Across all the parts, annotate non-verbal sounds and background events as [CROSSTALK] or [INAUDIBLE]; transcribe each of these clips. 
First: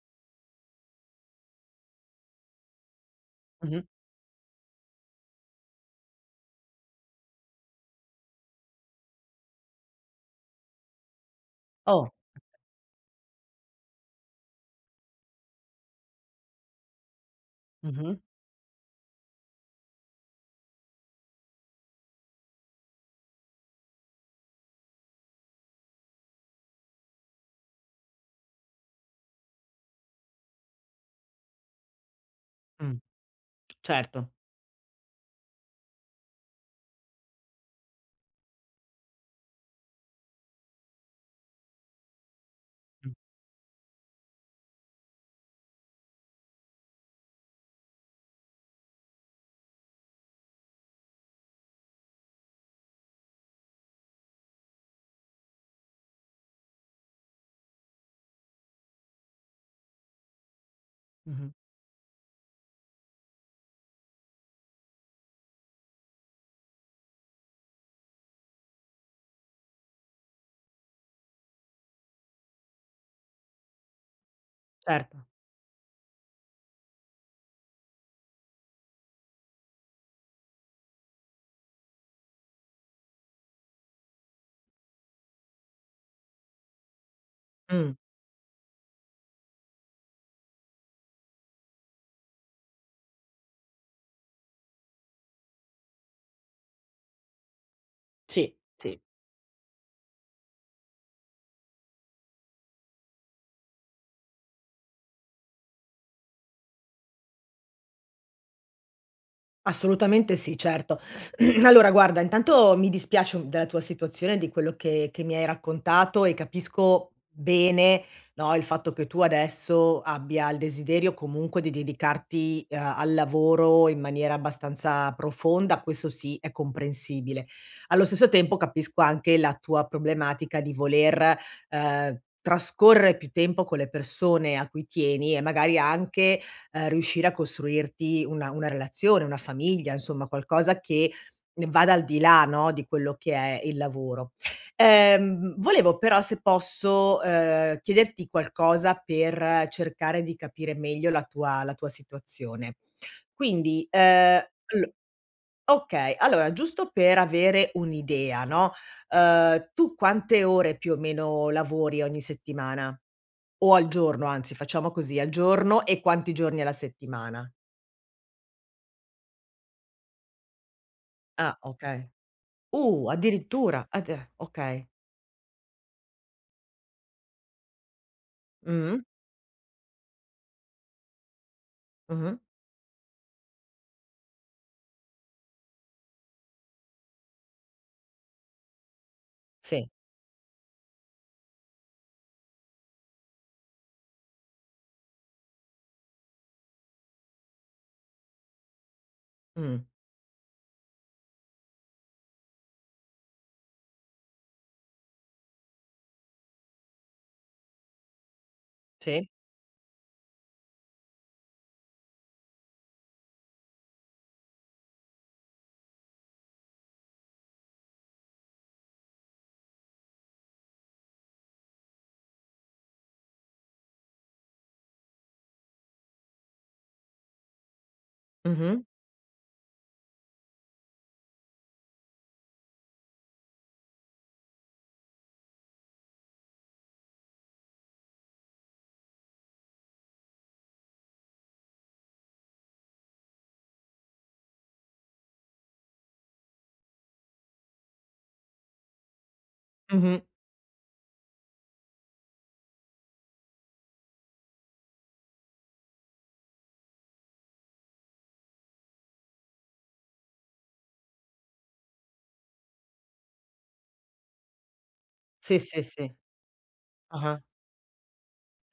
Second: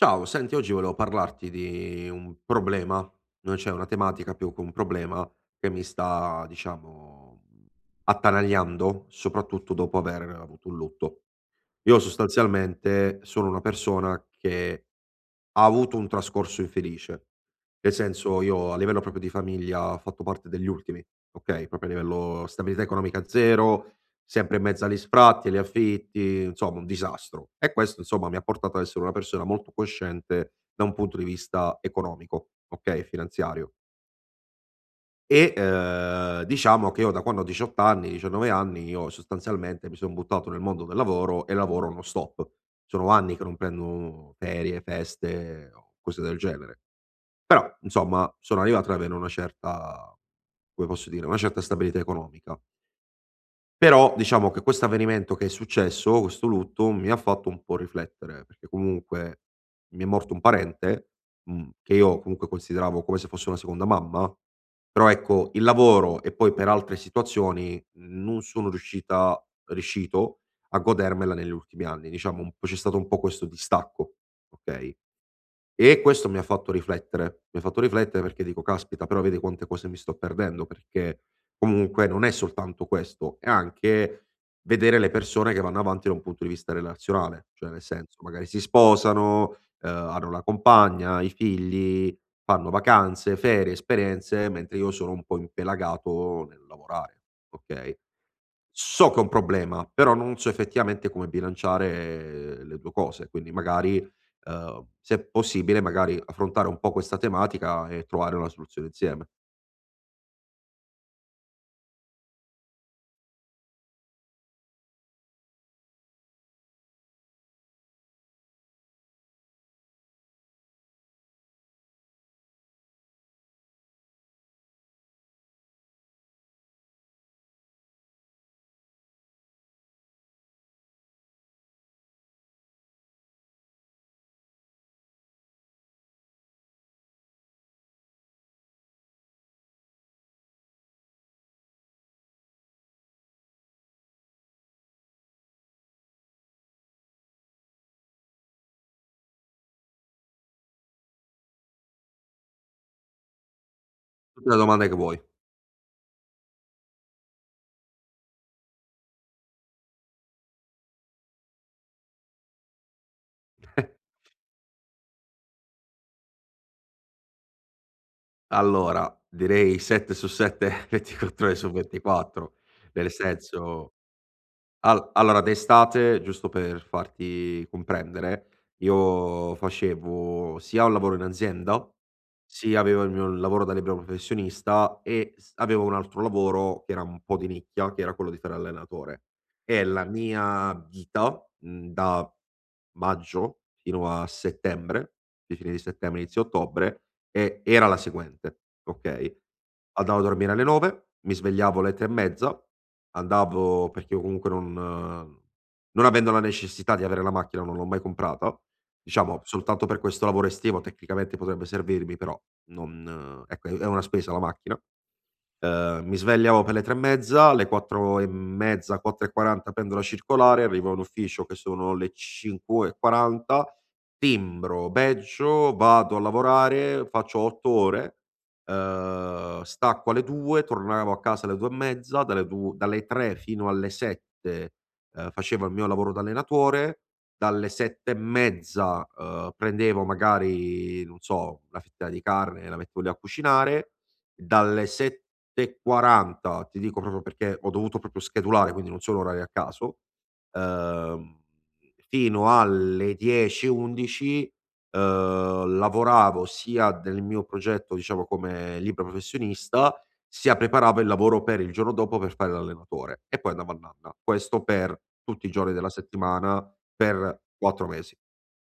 Ciao. Senti oggi volevo parlarti di un problema, non c'è Mh-mh. una tematica, più che un problema che mi sta diciamo, mhmm, attanagliando soprattutto dopo avere avuto un lutto. Io Òh. sostanzialmente sono una persona che ha avuto un trascorso infelice. Nel Mh-mh. senso, io a livello proprio di famiglia ha fatto parte degli ultimi. Okay, proprio a livello stabilità economica 0, sempre in mezzo a li sfratti, li affitti, insomma un disastro. E questo insomma, mi ha portato a essere una persona molto cosciente da un punto di vista economico. Mh. Okay, finanziario. Certo. E, ehm, diciamo che io da quando ho 18 anni, 19 anni io sostanzialmente mi son buttato nel mondo del lavoro e lavoro no-stop. Sono Mh. anni che non prendo ferie, feste o cose del genere. Però insomma, sono arrivato ad avere una certa, come posso dire, una certa stabilità economica. Però, diciamo che questo avvenimento che è successo, questo lutto, mi ha fatto un po' riflettere, perché comunque mi è morto un parente, Mh-mh. mhmm, che io comunque consideravo come se fosse una seconda mamma, però ecco, il lavoro e poi per altre situazioni, non sono riuscita riuscito a godermela negli ultimi anni, diciamo u c'è stato un po' questo distacco, okay, Certo. e questo mi ha fatto riflettere, mi ha fatto riflettere perché dico: "Caspita, però vedi quante cose mi sto perdendo?". Perché, comunque non è soltanto questo è anche vedere le persone che vanno avanti da un punto di vista relazionale. Cioè nel Mh. senso, magari si sposano, uhm, hanno la compagna, i figli, fanno vacanze, ferie, esperienze, mentre io sono un po' impelagato nel lavorare, okay. Sì, sì. So ch'ho ...n problema, però non so effettivamente come bilanciare le 2 cose, quindi magari, uhm, se possibile magari, affrontare un po' questa tematica, e trovare una soluzione insieme. Assolutamente sì, certo. [CLEARS THROAT] Allora guarda, intanto mi dispiace u della tua situazione, di quello che che mi hai raccontato, e capisco bene, no, il fatto che tu adesso abbia il desiderio comunque di dedicarti, uhm, al lavoro in maniera abbastanza profonda, questo sì, è comprensibile. Allo stesso tempo capisco anche la tua problematica di voler, uhm, trascorre più tempo con le persone a cui tieni, e magari anche, uhm, riuscire a costruirti una una relazione, una famiglia, insomma qualcosa che ne vada al di là, no, di quello che è il lavoro. Ehm, volevo però se posso, uhm, chiederti qualcosa per cercare di capire meglio la tua la tua situazione. Quindi, ehm, Fammi la domanda all che vuoi. okay, allora giusto per avere un'idea, no, uhm, tu quante ore più o meno lavori ogni settimana? O al [CHUCKLES] giorno anzi, facciamo così, al giorno e quanti giorni alla settimana? Allora, direi 7 su 7, [CHUCKLES] 24 ore Ah, su okay. 24. Uh, Nel addirittura, senso, add a okay. al allora d'estate, giusto per farti comprendere, Mh. io facevo sia un lavoro in azienda, Mh-mh. sia avevo il mio lavoro da libero professionista e s avevo un altro lavoro, che era un po' di nicchia, che era quello di fare l'allenatore. E Sì. la mia vita, mhmm, da maggio fino a settembre, di fine di settembre, inizio ottobre, è era la seguente okay, Mh. andavo a dormire alle 9, mi svegliavo alle 3 e mezza, andavo perché io comunque non non avendo la necessità di avere la macchina non l'ho mai comprata, Sì. diciamo soltanto per questo lavoro estivo tecnicamente potrebbe servirmi, però non ecco è è una spesa la macchina, uhm, mi svegliavo per le 3 e mezza, alle 4 e mezza, 4 e 40 prendo la circolare, arrivo all'ufficio che sono le 5 e 40, timbro, badgio, vado a lavorare, faccio 8 ore, Mh-mh. uhm, stacco alle 2, tornavo a casa alle 2 e mezza, dalle 2 dalle 3 fino alle 7, uhm, facevo il mio lavoro d'allenatore, dalle 7 e mezza, uhm, prendevo magari non so, una fetta di carne e la mettevo lì a cucinare, dalle 7 e 40, ti dico proprio perché ho dovuto proprio schedulare, quindi non sono orari a caso, Mh-mh. uhm, fino alle 10, 11, uhm, lavoravo sia del mio progetto, diciamo come libero professionista, sia preparavo il lavoro per il giorno dopo, per fare l'allenatore e poi andavo a nanna. Questo per tutti i Sì, giorni sì, della sì. settimana per Ah-ah. 4 mesi.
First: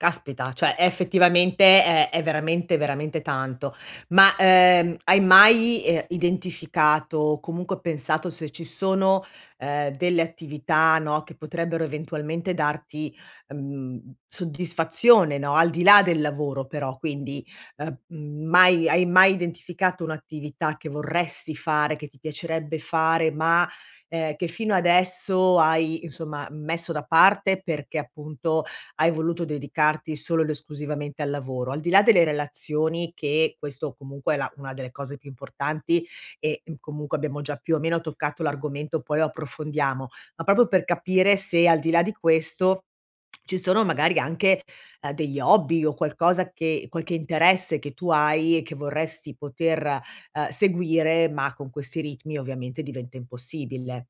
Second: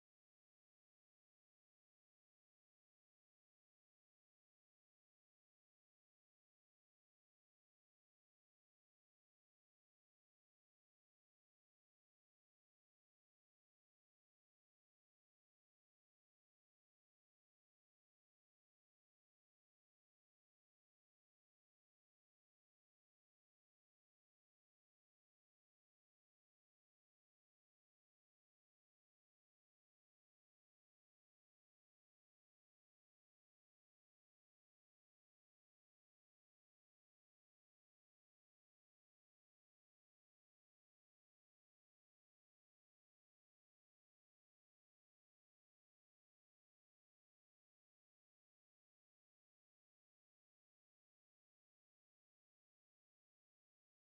Caspita, cioè è effettivamente ehm, è veramente, veramente tanto. Ma, uhm, hai mai, ehm, identificato o comunque pensato se ci sono, uhm, delle attività, no, che potrebbero eventualmente darti, uhm, mhmm, soddisfazione, no, al di là del lavoro però, quindi, uhm, mhmm, mai hai mai identificato un'attività che vorresti fare, che ti piacerebbe fare ma, ehm, che fino adesso hai insomma messo da parte, perché appunto hai voluto dedicarti solo ed esclusivamente al lavoro. Al di là delle relazioni, che questo comunque è la una delle cose più importanti e, mhmm, comunque abbiamo già più o meno toccato l'argomento, poi lo approfondiamo. Ma proprio per capire se al di là di questo [SWALLOWS] ci sono magari anche, uhm, degli hobby o qualcosa che qualche interesse che tu hai e che vorresti poter, uhm, seguire, ma con questi ritmi ovviamente diventa impossibile.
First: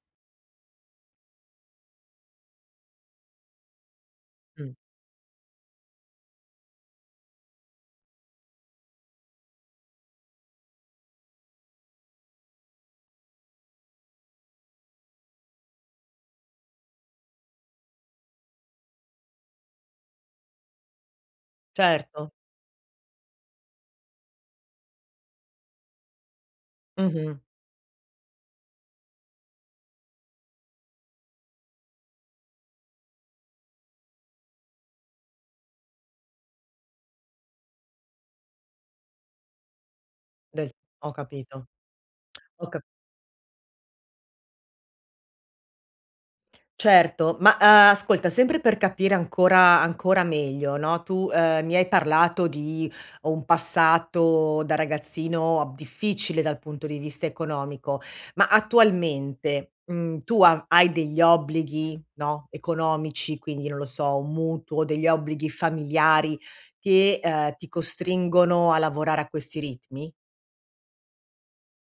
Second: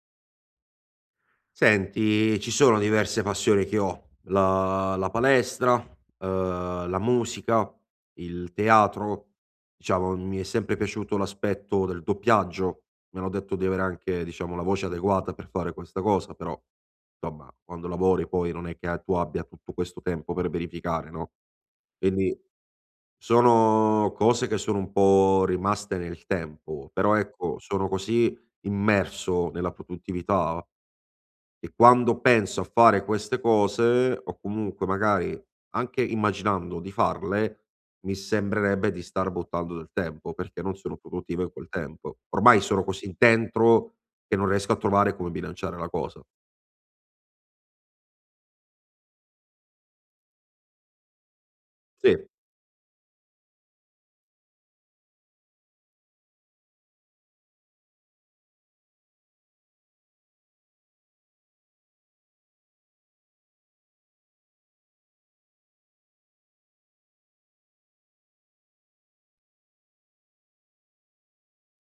Senti, ci sono diverse passioni che ho. Mh. La la palestra, uhm, la musica, il teatro. Diciamo mi è sempre piaciuto l'aspetto del doppiaggio, mi hanno detto di avere anche, diciamo, la voce adeguata per fare questa cosa però, insomma quando lavori, poi non è che tu abbia tutto questo tempo per verificare no? Certo. Quindi, sono cose che sono un po' rimaste nel tempo però Mh-mh. ecco, sono così immerso nella produttività, e quando penso a fare queste cose, o comunque magari, anche immaginando di farle, mi sembrerebbe di star buttando del tempo perché, Del non sono [CLICKS TONGUE] ho produttivo in capito. quel tempo. Ormai Ho cap sono così dentro, che non riesco a trovare come bilanciare la cosa. Certo ma, uhm, ascolta sempre per capire ancora ancora meglio no? Tu, ehm, mi hai Sì. parlato di un passato da ragazzino, ab difficile dal punto di vista economico, ma attualmente ,mhmm, tu a hai degli obblighi no? Economici quindi non lo so, un mutuo degli obblighi familiari che, ehm, ti costringono a lavorare a questi ritmi?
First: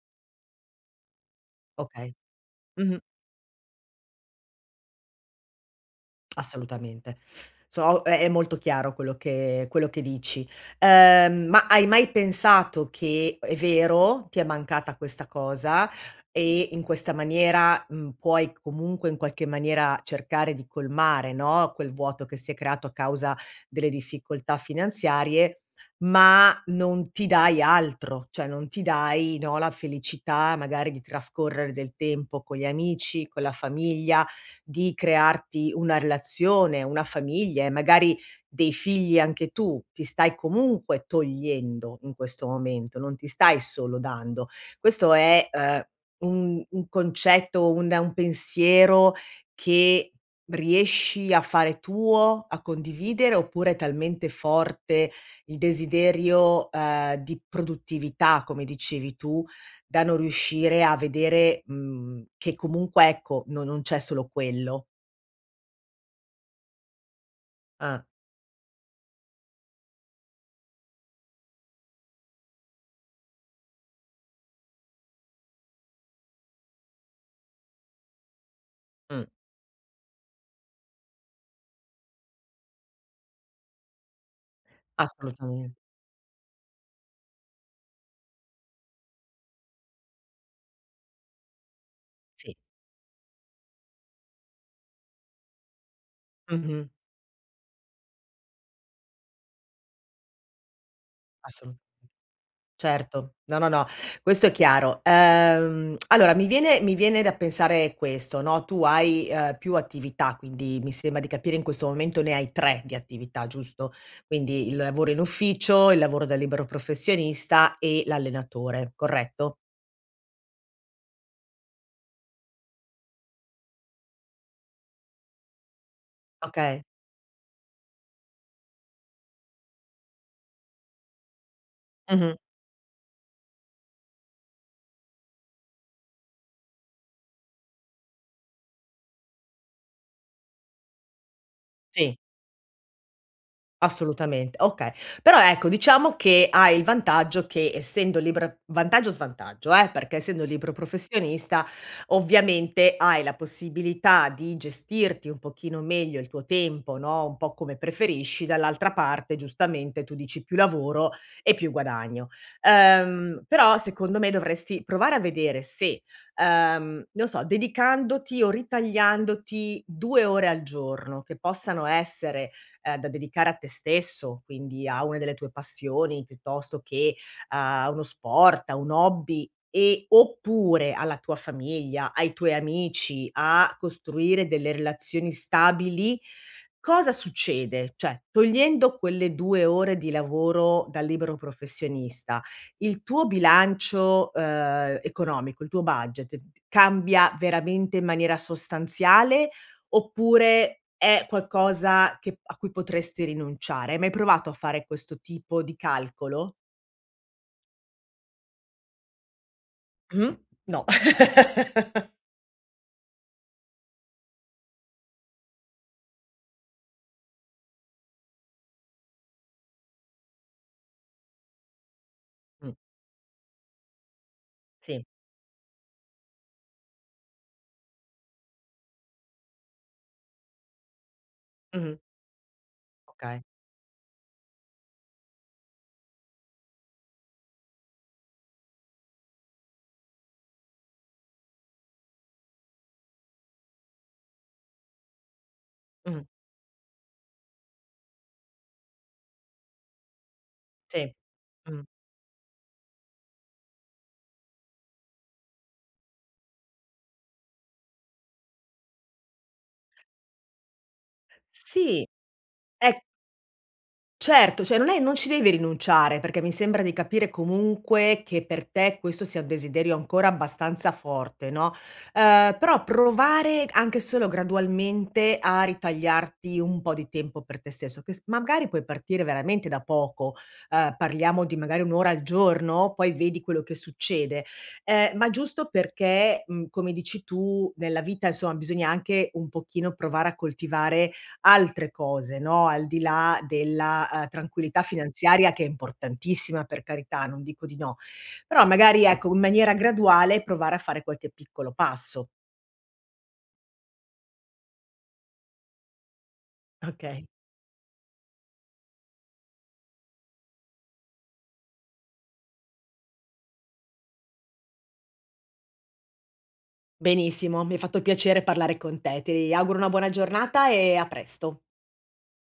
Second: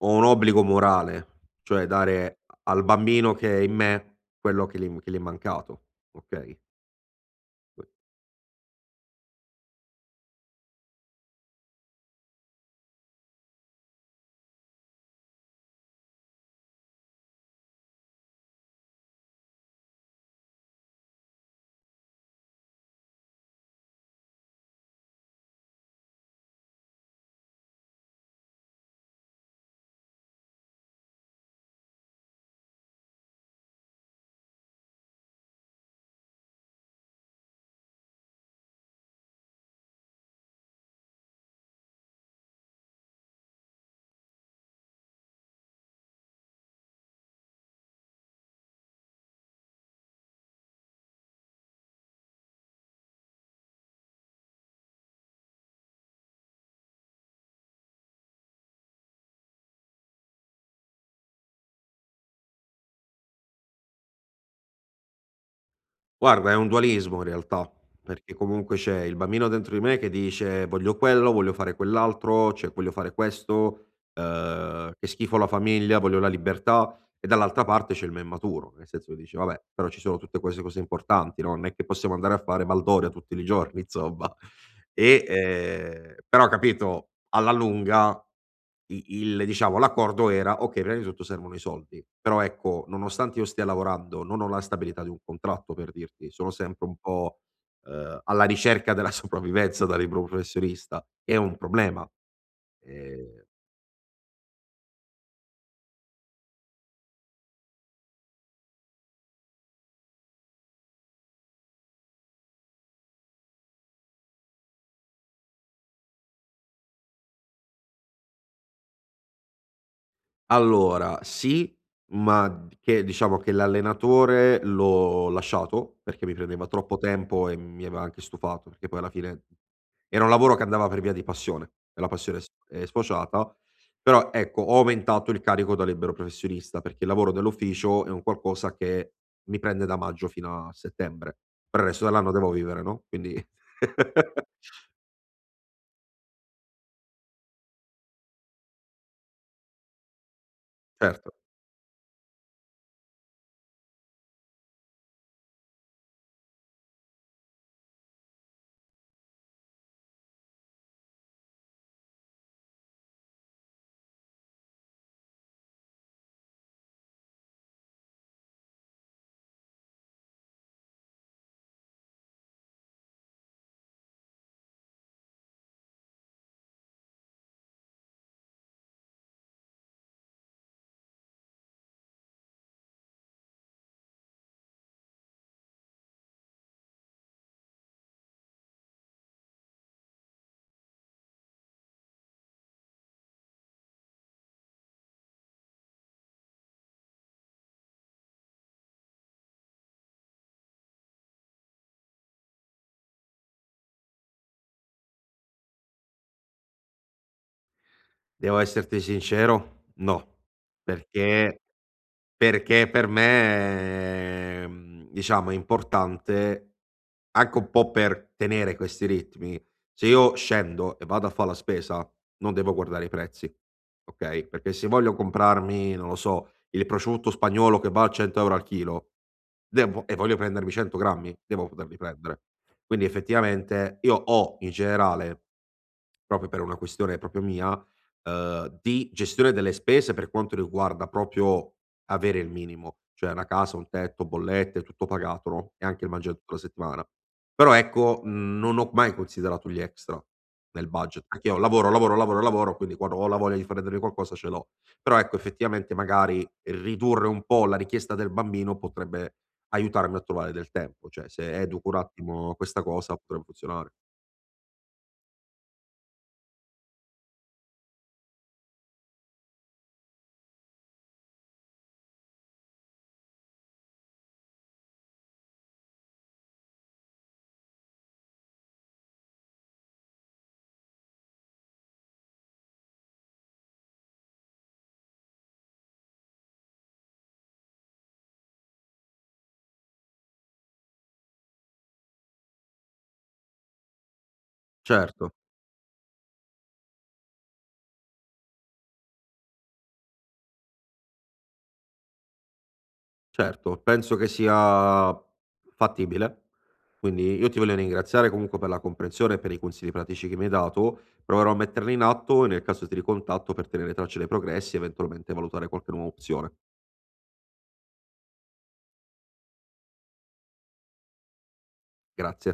Ho un obbligo morale cioè, Okay. dare al Mh-mh. bambino che è in me quello che gli che gli è mancato, okay? Assolutamente. [SUCKS TEETH] Poi. So è è molto chiaro quello che quello che dici. Uhm, ma hai mai pensato che, è vero, ti è mancata questa cosa, e in questa maniera, mhmm, puoi comunque in qualche maniera, cercare di colmare no, quel vuoto che si è creato a causa delle difficoltà finanziarie, ma non ti dai altro. Cioè non ti dai no, la felicità magari di trascorrere del tempo con gli amici, con la famiglia di crearti una relazione, una famiglia e magari dei figli anche tu. Ti stai comunque togliendo, in questo momento, non ti stai solo dando. Questo è, uhm, un un concetto, un un pensiero che riesci a fare tuo, a condividere, oppure è talmente forte il desiderio, uhm, di produttività come dicevi tu, da non riuscire a vedere, mhmm, che comunque ecco, no non c'è solo quello? Guarda è un dualismo in realtà. Ah. Perché comunque, c'è il bambino dentro di me che dice: "Voglio quello, voglio fare quell'altro, cioè voglio fare questo, uhm, che schifo la famiglia, voglio la libertà"; e dall'altra parte c'è il me maturo; nel senso che Mh. dici: "Vabbè però, ci sono tutte queste cose importanti, no. Non è che possiamo andare a fare baldoria tutti li giorni insomma". [CHUCKLES] E Assolutamen ehm però capito, alla lunga i il diciamo l'accordo era: okay prima di tutto servono i soldi. Però Sì. ecco nonostante io stia lavorando non ho la stabilità di un contratto per dirti. Sono sempre Mh-mh. un po', uhm, alla ricerca della sopravvivenza da libero professionista, è un Assolu problema. Certo. Ehm No, no, no. Questo è chiaro. Uhm, [CLICKS TONGUE] allora mi viene mi viene da pensare questo no: tu hai, uhm, più attività quindi mi sembra di capire in questo momento ne hai 3 di attività giusto? Quindi il lavoro in ufficio, il lavoro da libero professionista e l'allenatore corretto? Allora, sì, ma d che diciamo che l'allenatore l'ho lasciato, perché mi prendeva Okay. troppo tempo e mi aveva anche stufato, perché poi alla fine era un lavoro che andava per via di passione, e la Mh-mh. passione è sf è sfociata però ecco, ho aumentato il carico da libero professionista, perché il lavoro dell'ufficio è un qualcosa che mi prende da maggio fino a settembre, però il resto Sì. dell'anno devo vivere no. Quindi. [LAUGHS] Assolutamente, okay, però ecco, diciamo che hai il vantaggio che essendo liber vantaggio, svantaggio eh, perché essendo libero Certo. professionista, ovviamente hai la possibilità di gestirti un pochino meglio il tuo tempo no, un po' come preferisci, dall'altra parte giustamente, tu dici più lavoro e più guadagno. Uhm, però secondo me, dovresti provare a vedere se, uhm, non so, dedicandoti o ritagliandoti 2 ore al giorno che possano essere, uhm, da dedicare a te stesso quindi, a una delle tue passioni, piuttosto che a uno sport, a un hobby e oppure alla tua famiglia, ai tuoi amici, a costruire delle relazioni stabili, cosa succede? Cioè togliendo quelle 2 ore di lavoro dal libero professionista, il tuo bilancio, uhm, economico, il tuo budget cambia veramente in maniera sostanziale, oppure è qualcosa che a cui potresti rinunciare? Hai mai provato a fare questo tipo di calcolo? Devo esserti sincero? Mh. No! No! Perché [LAUGHS] perché per me è, mhmm, diciamo è importante, anche un po' per tenere questi ritmi se io scendo e vado a fa la spesa, non devo Mh. guardare i prezzi. Okay? Perché se Sì. voglio comprarmi, non lo so, il prosciutto spagnolo che va a 100 euro al chilo vengo e voglio prendermi 100 grammi, devo Mh-mh. poterli prendere. Quindi Okay. effettivamente, io ho in generale proprio per una questione proprio mia, uhm, di gestione delle spese, per quanto riguarda proprio avere il minimo. Cioè una casa, un tetto bollette, tutto pagato no, e anche il Mh. mangiare tutta la settimana. Però ecco, mhmm, non ho mai considerato gli extra, nel Sì. budget, perché io Mh-mh. lavoro, lavoro, lavoro, lavoro quindi quando ho la voglia di fare delle qualcosa ce l'ho. Però ecco, effettivamente magari, ridurre un po' la richiesta del bambino, potrebbe aiutarmi a trovare del tempo cioè se educo un Sì. attimo questa È cosa, potrebbe funzionare. Certo, cioè non è non ci devi rinunciare. Perché mi sembra di capire comunque che per te questo sia un desiderio ancora abbastanza forte no? Ehm, però provare anche solo gradualmente, a ritagliarti un po' di tempo per te stesso, che s magari puoi partire veramente da poco. Ehm, parliamo di magari 1 ora al giorno poi vedi quello che succede. Ehm, ma giusto perché, mhmm, come dici tu, nella vita insomma, bisogna anche un pochino provare a coltivare altre cose no. Al di là della, uhm, tranquillità Certo. finanziaria che è importantissima per carità, non dico di no. Però magari ecco, in maniera graduale, provare a fare qualche piccolo passo. Certo, penso che sia fattibile. Okay. Quindi, io ti voglio ringraziare comunque per la comprensione e per i consigli pratici che mi hai dato. Proverò a metterne in atto. Nel caso di ricontatto per tenere traccia dei progressi eventualmente, valutare qualche nuova opzione. Benissimo, mi ha fatto piacere parlare con te. Ti auguro una buona giornata e a presto. Grazie.